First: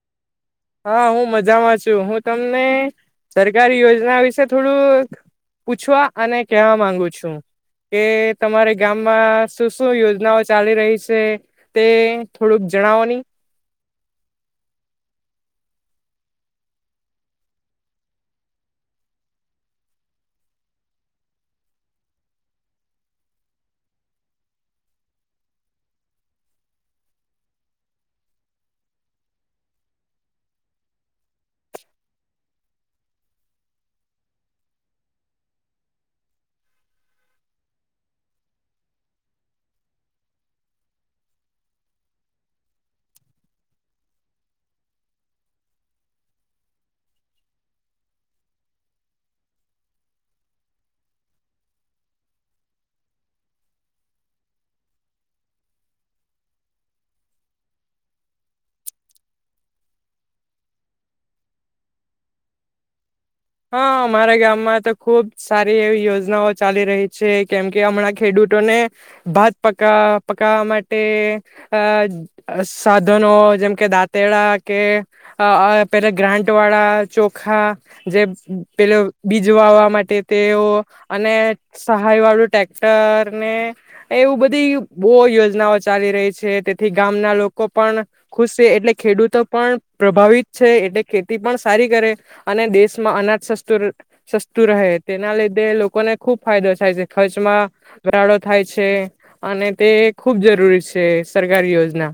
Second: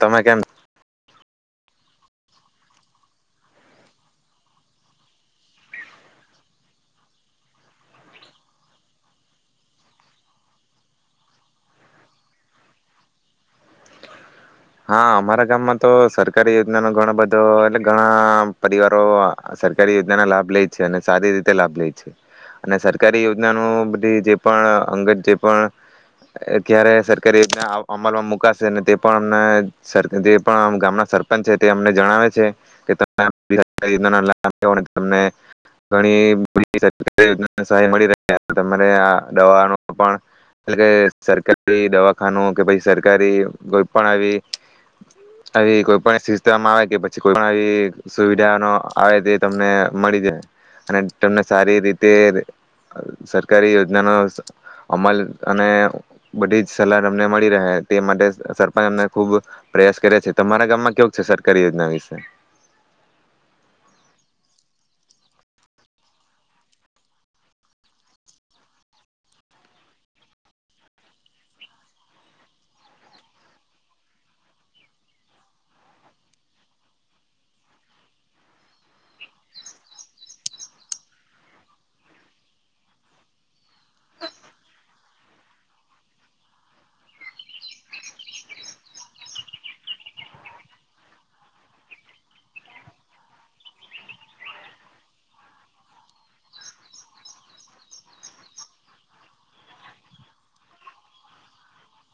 તમે કેમ હા હું મજામાં છું હું તમને સરકારી યોજના વિશે થોડું પૂછવા અને કેવા માંગુ છું કે તમારા ગામમાં શું શું યોજનાઓ ચાલી રહી છે તે થોડુંક જણાવો નની હા અમારા ગામમાં તો સરકારી યોજના ન ઘણો બધો એટલે ઘણા પરિવારો સરકારી યોજના ના લાભ લે છે અને સારી રીતે લાભ લે છે અને સરકારી યોજના ન બધી જે પણ અંગત જે પણ અ્યારે સરકારી યોજના અમલમાં મુકાશેને તે પણ જે પણ ગામના સરપંચ છે તે અમને જણાવે છે કે તમે તમણીસહાય મળી આ દવા એટ કે સરકારી દવાખાનું કે પછ સરકારી પણ આવી આવી કોઈ પણ સિસ્ટમ આવે કે પછી કોઈ પણ આવી સુવિધા ન આવે તે તમને મળી જાય અને તમને સારી રીતે સરકારી યોજના ન અમલ અને બધી જ સલાહ તમને મળી રહે તે માટે મ ખુબ પ્રયાસ કરે છે તમારા ગામમાં કેવું છે સરકારી યોજના વિશે હા અમારા ગામમાં તો ખુબ સારી એવી યોજનાઓ ચાલી રહી છે કેમ કે હમણાં ખેડૂતોને ભાત પક પકવા માટે સાધનો જેમ કે દાંતડા કે પેલા ગ્રાન્ટ વાળા ચોખા જે પેલો બીજ વાવવા માટે તેઓ અને સહાય વાળું ટ્રેક્ટર ને એવું બધી બહ યોજનાઓ ચાલી રહી છે તેથી ગામના લોકો પણ ખુશ છે એટલે ખેડૂતો પણ પ્રભાવિત છે એટલે ખેતી પણ સારી કરે અને દેશમાં અના સસ્તું સસ્તું રહે તેના લીધે લોકોને ખૂબ ફાયદો થાય છે ખર્ચમાં ઘરાાડો થાય છે અને તે ખૂબ જરૂરી છે સરકારી યોજના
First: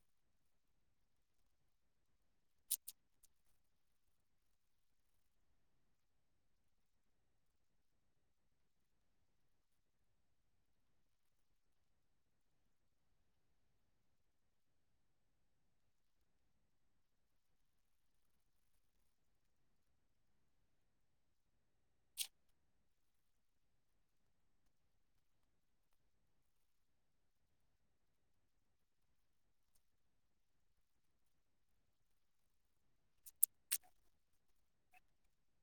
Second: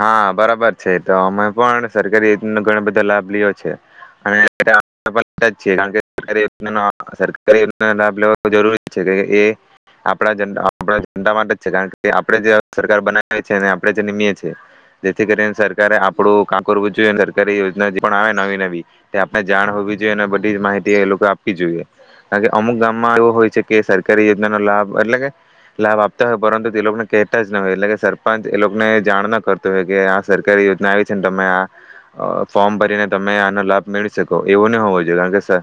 હા બરાબર છે તો અમે પણ સરકારી યોજનાનો ઘણા બધા લાભ લી છે અનેણ સર લાભ લે જરૂરી છે કે એ આપણા જ આપ જતા માટે છે કારણ કે આપણે જે સરકાર બનાવી છે આપણે જે નિમીએ છીએ જેથી કરીને સરકારે આપડું ક કરવું જોઈએ સરકારી યોજના જે પણ આવે નવી નવી તે આપણે જાણ હોવી જોઈએ અને બધી જ માહિતી એ લોકો આપવી જોઈએ કારણ કે અમુક ગામમાં એવો હોય છે કે સરકારી યોજના ન લાભ એટલે કે લાભ આપતા હોય પરંતુ તે લોકોને કહેતા જ ન હોય એટલે કે સરપંચ એ લોકોને જાણ ના કરતા આ સરકારી યોજના આવી છે ને તમે આ ફોર્મ ભરીને તમે આનો લાભ મેળવી શકો એવું નહી હોવો જોઈએ કારણ કે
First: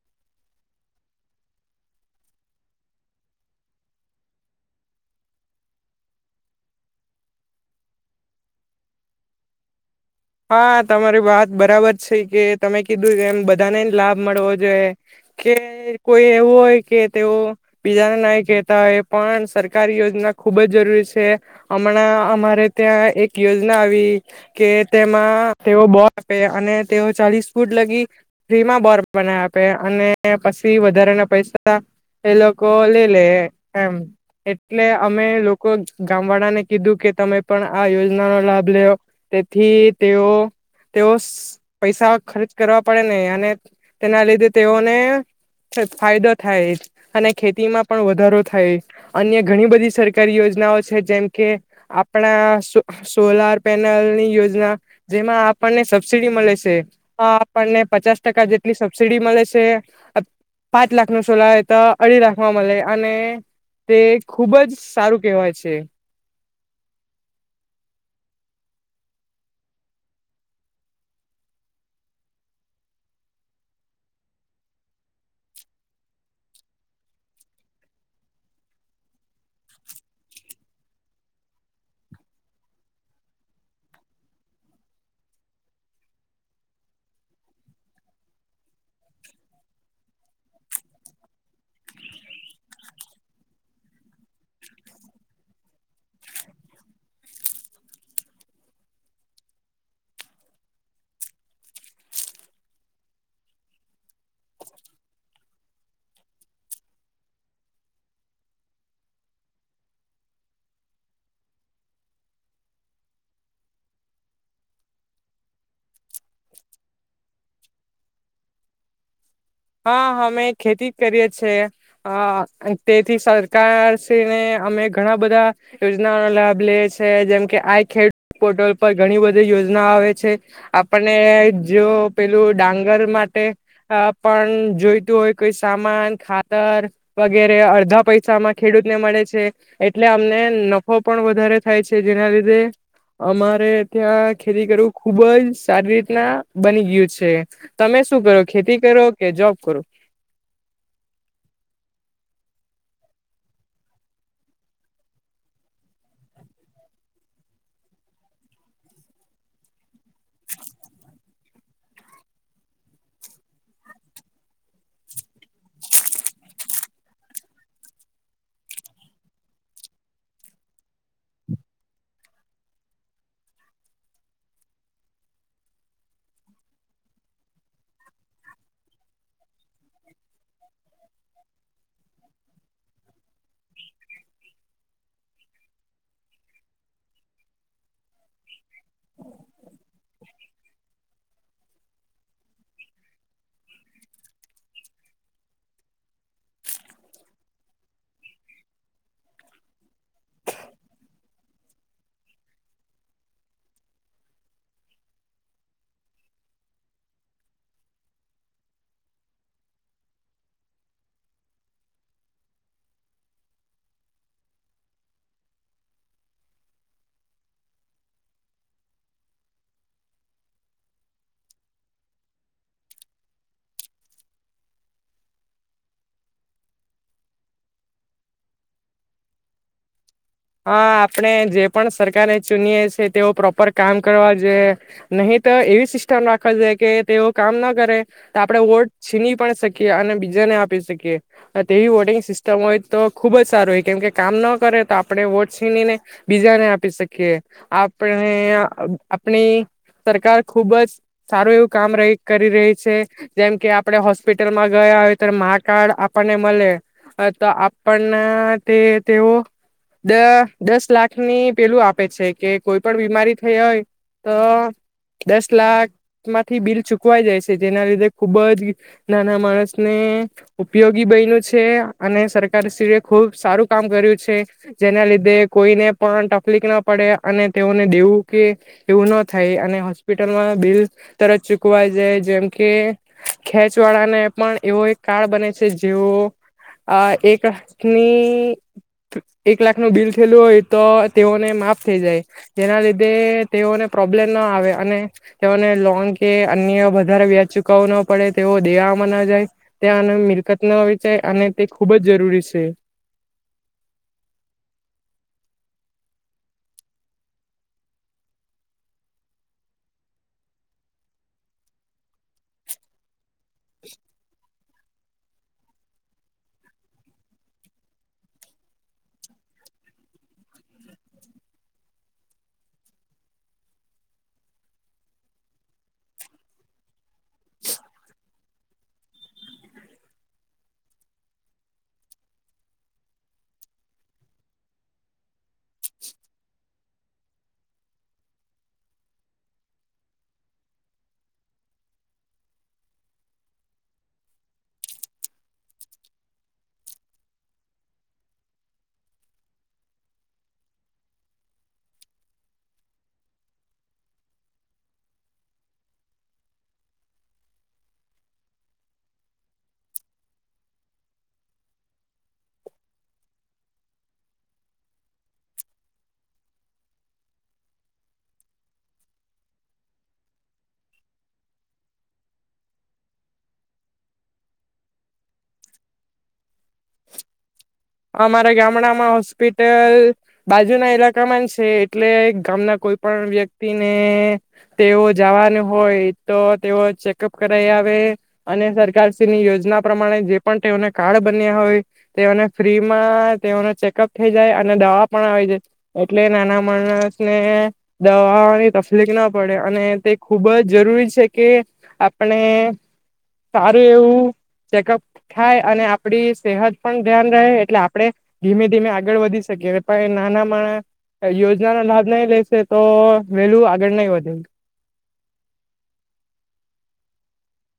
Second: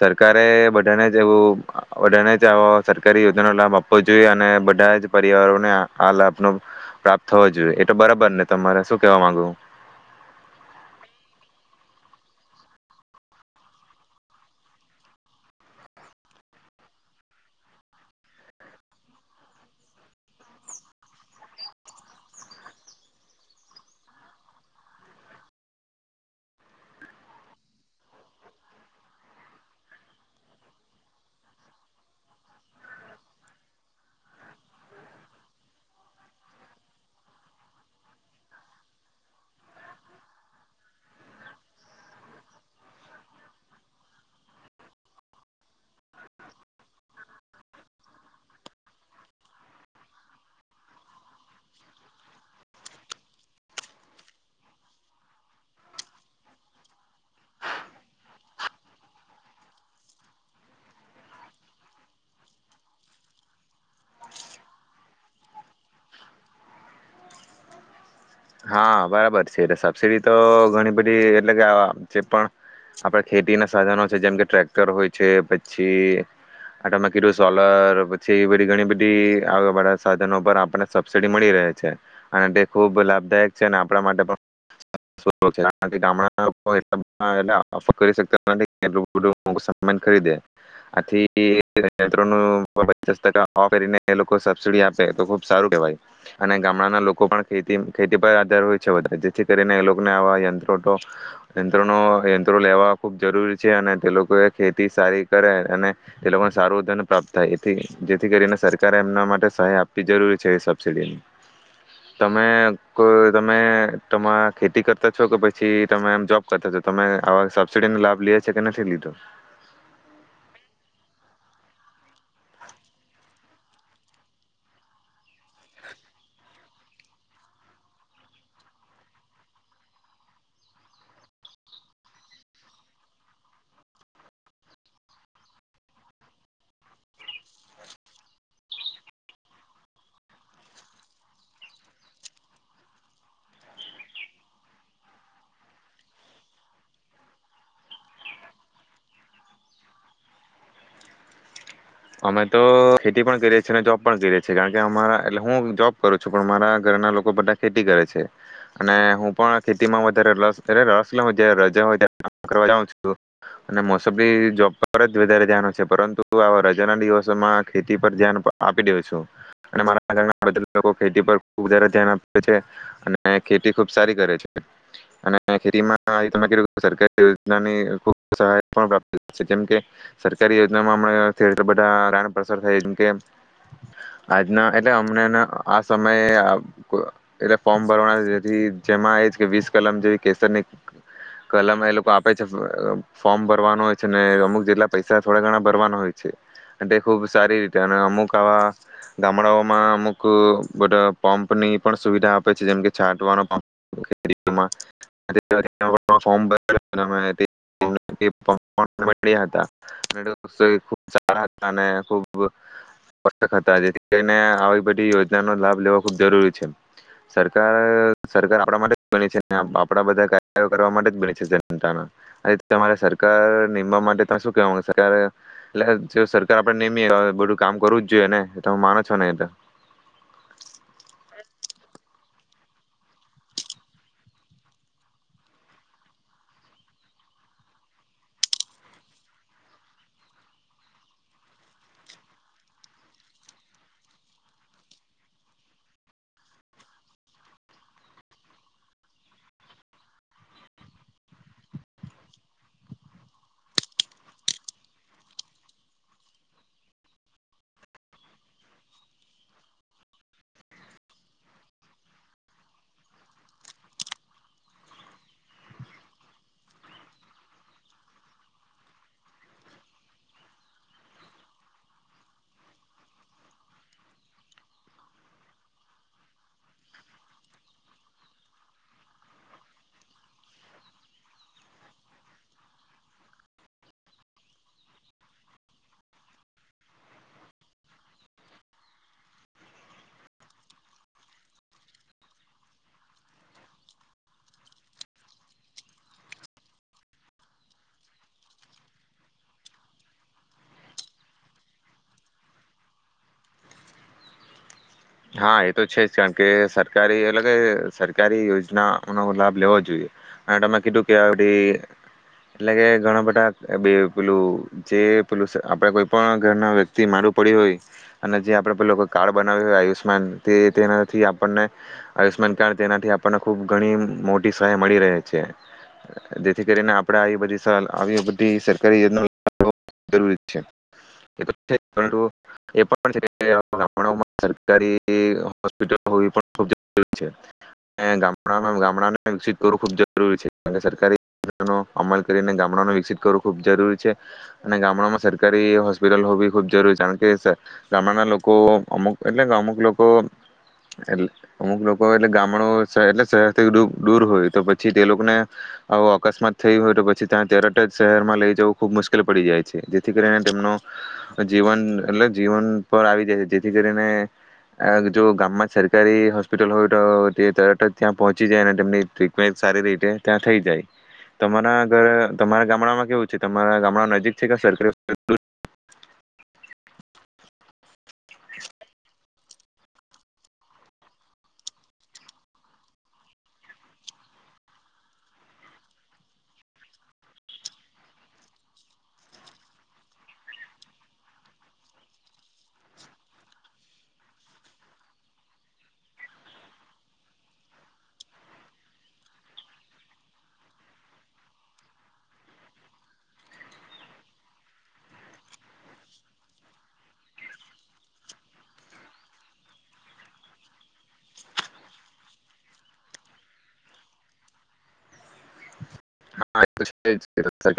સરકારે બધાને જ એવું બધાને જ સરકારી યોજના ન લાભ આપવો જોઈએ અને બધા જ પરિવારોને આ લાભ ન પ્રાપ્ત થવો જોઈએ એટ બરાબર ખબર ને તમારે શું કેવા માંગુ હા તમારી વાત બરાબર છે કે તમે કીધું એમ બધાને લાભ મળવો જોઈએ કે કોઈ એવું હોય કે તેઓ બીજાને ના કેહેતા હોય પણ સરકાર યોજના ખુબ જ જરૂરી છે હમણાં અમારે ત્યાં એક યોજના આવી કે તેમાં તેઓ બોર આપે અને તેઓ ચાલીસ ફૂટ લગી ફ્રીમાં બોરના આપે અને પછી વધારેાના પૈસા એ લોકો લે લે એમ એટલે અમે લોકો ગામ વાળાને કીધું કે તમે પણ આ યોજના નો લાભ લેવ થી તેઓ તેઓ પૈસા ખર્ચ કરવા પડે ને અને તેના લીધે તેઓને ફાયદો થાય અને ખેતીમાં પણ વધારો થાય અન્ય ઘણી બધી સરકારી યોજનાઓ છે જેમ કે આપણા સોલાર પેનલની યોજના જેમાં આપણને સબસિડી મળે છે આપણને પચાસ ટકા જેટલી સબસીડી મળે છે પાંચ લાખ ન સોલા તો અઢી લાખમાં મળે અને તે ખૂબ જ સારું કહેવાય છે હા બરાબર છે એટલે સબસીડી તો ઘણી બધી એટલે કે જે પણ આપડા ખેતી ના સાધનો છે જેમ કે ટ્રેક્ટર હોય છે પછી આટમાંકીટું સોલર પછી એ બધી ઘણી બધીળા સાધનો પર આપણને સબસીડી મળી રહે છે અને તે ખૂબ લાભ નથીટ ખે આથી ટ સબડી આપે તો ખબ સારું કવાય અને ગામડાના લોકો પણ ખેતી ખેતી પર આધાર હોય છે વધારે જેથી કરીને એ લોકોને આવા યંત્રો યંત્રોનો યંત્રો લેવા ખૂબ જરૂરી છે અને તે લોકો એ ખેતી સારી કરે અને તે લોકોને સારું ધન પ્રાપ્ત થાય એથી જેથી કરીને સરકારે એમના માટે સહાય આપવી જરૂરી છે એ સબસીિડીની તમે કો તમે તમારા ખેતી કરતા છો કે પછી તમે જોબ કરતા છો તમે આવા સબસડી લાભ લી છે કે નથી લીધો હા અમે ખેતી કરીએ છેએ તેથી સરકારશ્રીને અમે ઘણા બધા યોજનાઓનો લાભ લઈએ છેએ જેમકે આઈ ખેડ પોર્ટલ પર ઘણી બધી યોજના આવે છે આપણને જો પેલું ડાંગર માટે પણ જોઈતું હોય કોઈ સામાન ખાતર વગેરે અડધા પૈસામાં ખેડૂતને મળે છે એટલે અમને નફો પણ વધારે થાય છે જેના લીધે અમારે ત્યાં ખેતી કરવું ખુબ જ સારી રીતના બની ગયું છે તમે શું કરો ખેતી કરો કે જોબ કરો અમે તો ખેતી પણ કરીએ છીએ અને જોબ પણ કરીએ છીએ કારણ કે અમારા એટલે હું જોબ કરું છું પણ મારા ઘરના લોકો બધા ખેતી કરે છે અને હું પણ તેમાં વધારે રસ લે જ્યારે રજા હોય ત અને મોસબી જોબ પર જ વધારે ધ્યાન છે પરંતુ આવાા. બજારના દિવસોમાં ખેતી પર ધ્યાન આપી દ્યો છું અને મારા આગધ લોકો ખેતી પર ખૂબ જ ધ્યાન આપે છે અને ખેતી ખૂબ સારી કરે છે અને ખેતીમાં તમે સરકારી યોજનાની ખૂબ સહાય પણ પ્રાપ્ત છે જેમ કે સરકારી યોજનામાં હણા. બધા રાન પ્રસાર થાયમ કે આજના એટલે અમને આ સમયે એટ ફોર્મ ભરવાના જેથી જેમાં એ કે વીસ કલમ જેવી કેસરની કલમ એ લોકો આપે છે ફોર્મ ભરવાનો હોય છે ને અમુક જેટલા પૈસા થોડા ઘણા ભરવાના હોય છે. તે ખુબ સારી રીતે અને અમુક આવા ગામડાઓમાં અમુક બધા પંપ ની પણ સુવિધા આપે છે જેમકે છાટવા. સા ખુબક હતા જેથી કરીને આવી બધી યોજનાનો લાભ લેવો ખૂબ જરૂરી છે સરકાર સરકાર આપણા માટે બની છે આપણા બધા કાર કરવા માટે જ બને છે જનતાના તમારે સરકાર નિમવા માટે શું કેવા સરકાર. એટલે જો સરકાર આપડે મીએ બધું કામ કરવું જ જોઈએ ને હું માનો છો ને એલે. હા આપણે જે પણ સરકારને ચૂનીએ છી તેઓ પ્રોપર કામ કરવા જોઈએ નહી તો એવી સિસ્ટમ રાખવા જોઈએ કે તેઓ કામ ના કરે તો આપણે વોટ છીની પણ શકીએ અને બીજાને આપી શકીએ તેવી વોટિંગ સિસ્ટમ હોય તો ખુબ જ સારું હોય કેમકે કામ ન કરે તો આપ. આપણે વોટ છીનીને બીજાને આપી શકીએ આપણે આપણી સરકાર ખુબ જ સારું એવું કામ રહી કરી રહી છે જેમ કે આપણે હોસ્પિટલમાં ગયા હોય તો મા કાર્ડ આપણને મળે તો આપણને તે તેઓ. દ દસ લાખની પેલું આપે છે કે કોઈ પણ બીમારી થઈ હોય તો દસ લાખ માંથી બિલ ચૂકવાઈ જાય છે જેના લીધે ખુબ જ નાના માણસને ઉપયોગી બ્યું છે અને સરકારશ્રીએ ખૂબ સારું કામ કર્યું છે. જેના લીધે કોઈને પણ તકલીફ ના પડે અને તેઓને દેવું કે એવું ના થાય અને હોસ્પિટલમાં બિલ તરત ચૂકવાઈ જાય જેમ કે ખેચ વાળાને પણ એવો એક કાર્ડ બને છે જેઓ આ એકની. એક લાખનું બિલ થયેલું હોય તો તેઓને માફ થઈ જાય જેના લીધે તેઓને પ્રોબ્લેમ ના આવે અને તેઓને લોન કે અન્ય વધારે વ્યાજ ચુકવું ન પડે તેઓ દેવામાં ન જાય ત્યાં મિલકત ન જાય અને તે ખૂબ જ જરૂરી છે. હા એ તો છે જ કારણ કે સરકારી એટલે કે સરકારી યોજના નો લાભ લેવો જોઈએ અનેમાં કીધું કેડી એટલે કે ઘણા બધા. એ બે પેલું. જે પેલું આપડે કોઈ પણ ઘર ના વ્યક્તિ મારું પડી હોય અને જે આપડે પેલ કો કાર્ડ બનાવ્યું હોય આયુષમા. તેનાથી આપણને આયુષમાન કાર્ડ તેનાથી આપણને ખુબ ઘણી મોટી સહાય મળી રહે છે જેથી કરીને આપ આવી બ સરકારી. સરકારી હોસ્પિટલો હોવી પણ ખૂબ જરૂરી છે અને ગામડામાં ગામડાને વિકસિત કરવું ખૂબ જરૂરી છે કારણ સરકારીનો અમલ કરીને ગામડાને વિકસિત કરવું ખૂબ જરૂરી છે અને ગામડામાં સરકારી હોસ્પિટલ હોવી ખૂબ જરૂરી છે કારણ કે ગામડાના લોકો અમુક. એટલે કે અમુક લોકો એ અમુક લોકો એટલે ગામડો એટલે શહેરથી દૂર હોય તો પછી તે લોકોને આવ અકસ્માત થઈ હોય તો પછી ત્યાં તરટ જ શહેરમાં લઈ જવું ખુબ મુશ્કેલ પડી જાય છે જેથી કરીને તેમનો જીવન એટલે જીવન પર આવી જાય છે જેથી કરીને. જો ગામમાં સરકારી હોસ્પિટલ હોય તો તરત જ ત્યાં પહોંચી જાય અને તેમની ટ્રીટમેન્ટ સારી રીતે ત્યાં થઈ જાય તમારા ઘર તમારા ગામડામાં કેવું છે તમારા ગામડા નજીક છે કે સરકાર. હા મારા ગામડામાં હશે. હોસ્પિટલ બાજુના લાકામાં છે. એટલે ગામના કોઈ પણ વ્યક્તિને તેઓ જવાનું હોય તો, તેઓ ચેકઅપ કરાઈ આવે અને સરકાર શ્રીની યોજના પ્રમાણે જે પણ, તેઓને કાર્ડ બન્યા હોય તેઓને. ફ્રીમાં તેઓનો ચેકઅપ થઈ જાય, અને દવા પણ આવી જાય એટલે નાના માણસને દવાની તકલીફ ના પડે અને તે ખૂબ જ જરૂરી છે કે આપણે સારું એવું ચેકઅપ થાય અને આપણી સેહત પણ ધ્યાન. એટલે આપણે ધીમે ધીમે આગળ વધી શકીએ પણ, નાના મા યોજના ન લાભ નહી લેશે તો વેલું આગળ નહી વધે. સર સર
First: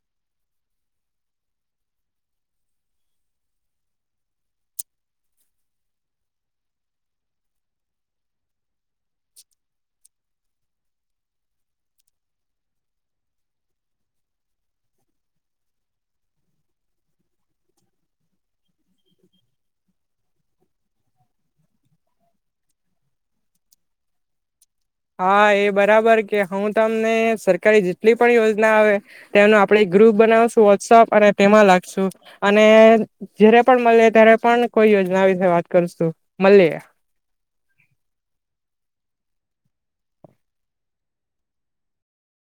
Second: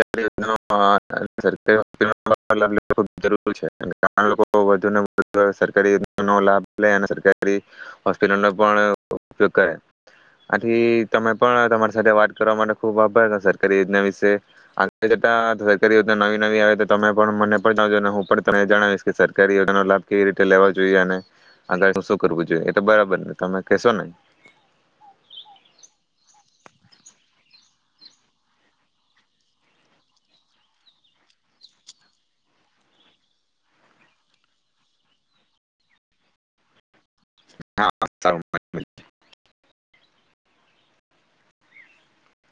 લ જરૂ છે, જે લોકો વધુને વધુ સરકારી નો લાભ લે અને સરકારી હોસ્પિટલનો પણ ઉપયોગ કરે આથી તમે પણ તમારી સાથે વાત કરવા માટે ખૂબ આભાર હતા સર. સરકારી યોજના વિશે આગળ જતા સરકારી યોજના નવી નવી આવે તો તમે પણ મને પણ જાણાવજો અને હું પણ તને જણાવીશ કે સરકારી યોજના નો લાભ કેવી રીતે લેવાો જોઈએ અને આગળું શું કરવું જોઈએ એ તો બરાબર ને તમે કહેશો ને. હા એ બરાબર કે હું, તમને સરકારી જેટલી પણ યોજના આવે તેમનો આપણે ગ્રુપ બનાવશું. વોટ્સઅપ અને તેમાં લાગશું અને જારે પણ મળી ત્યારે, પણ કોઈ યોજના વિશે વાત કરશું મળી. હા.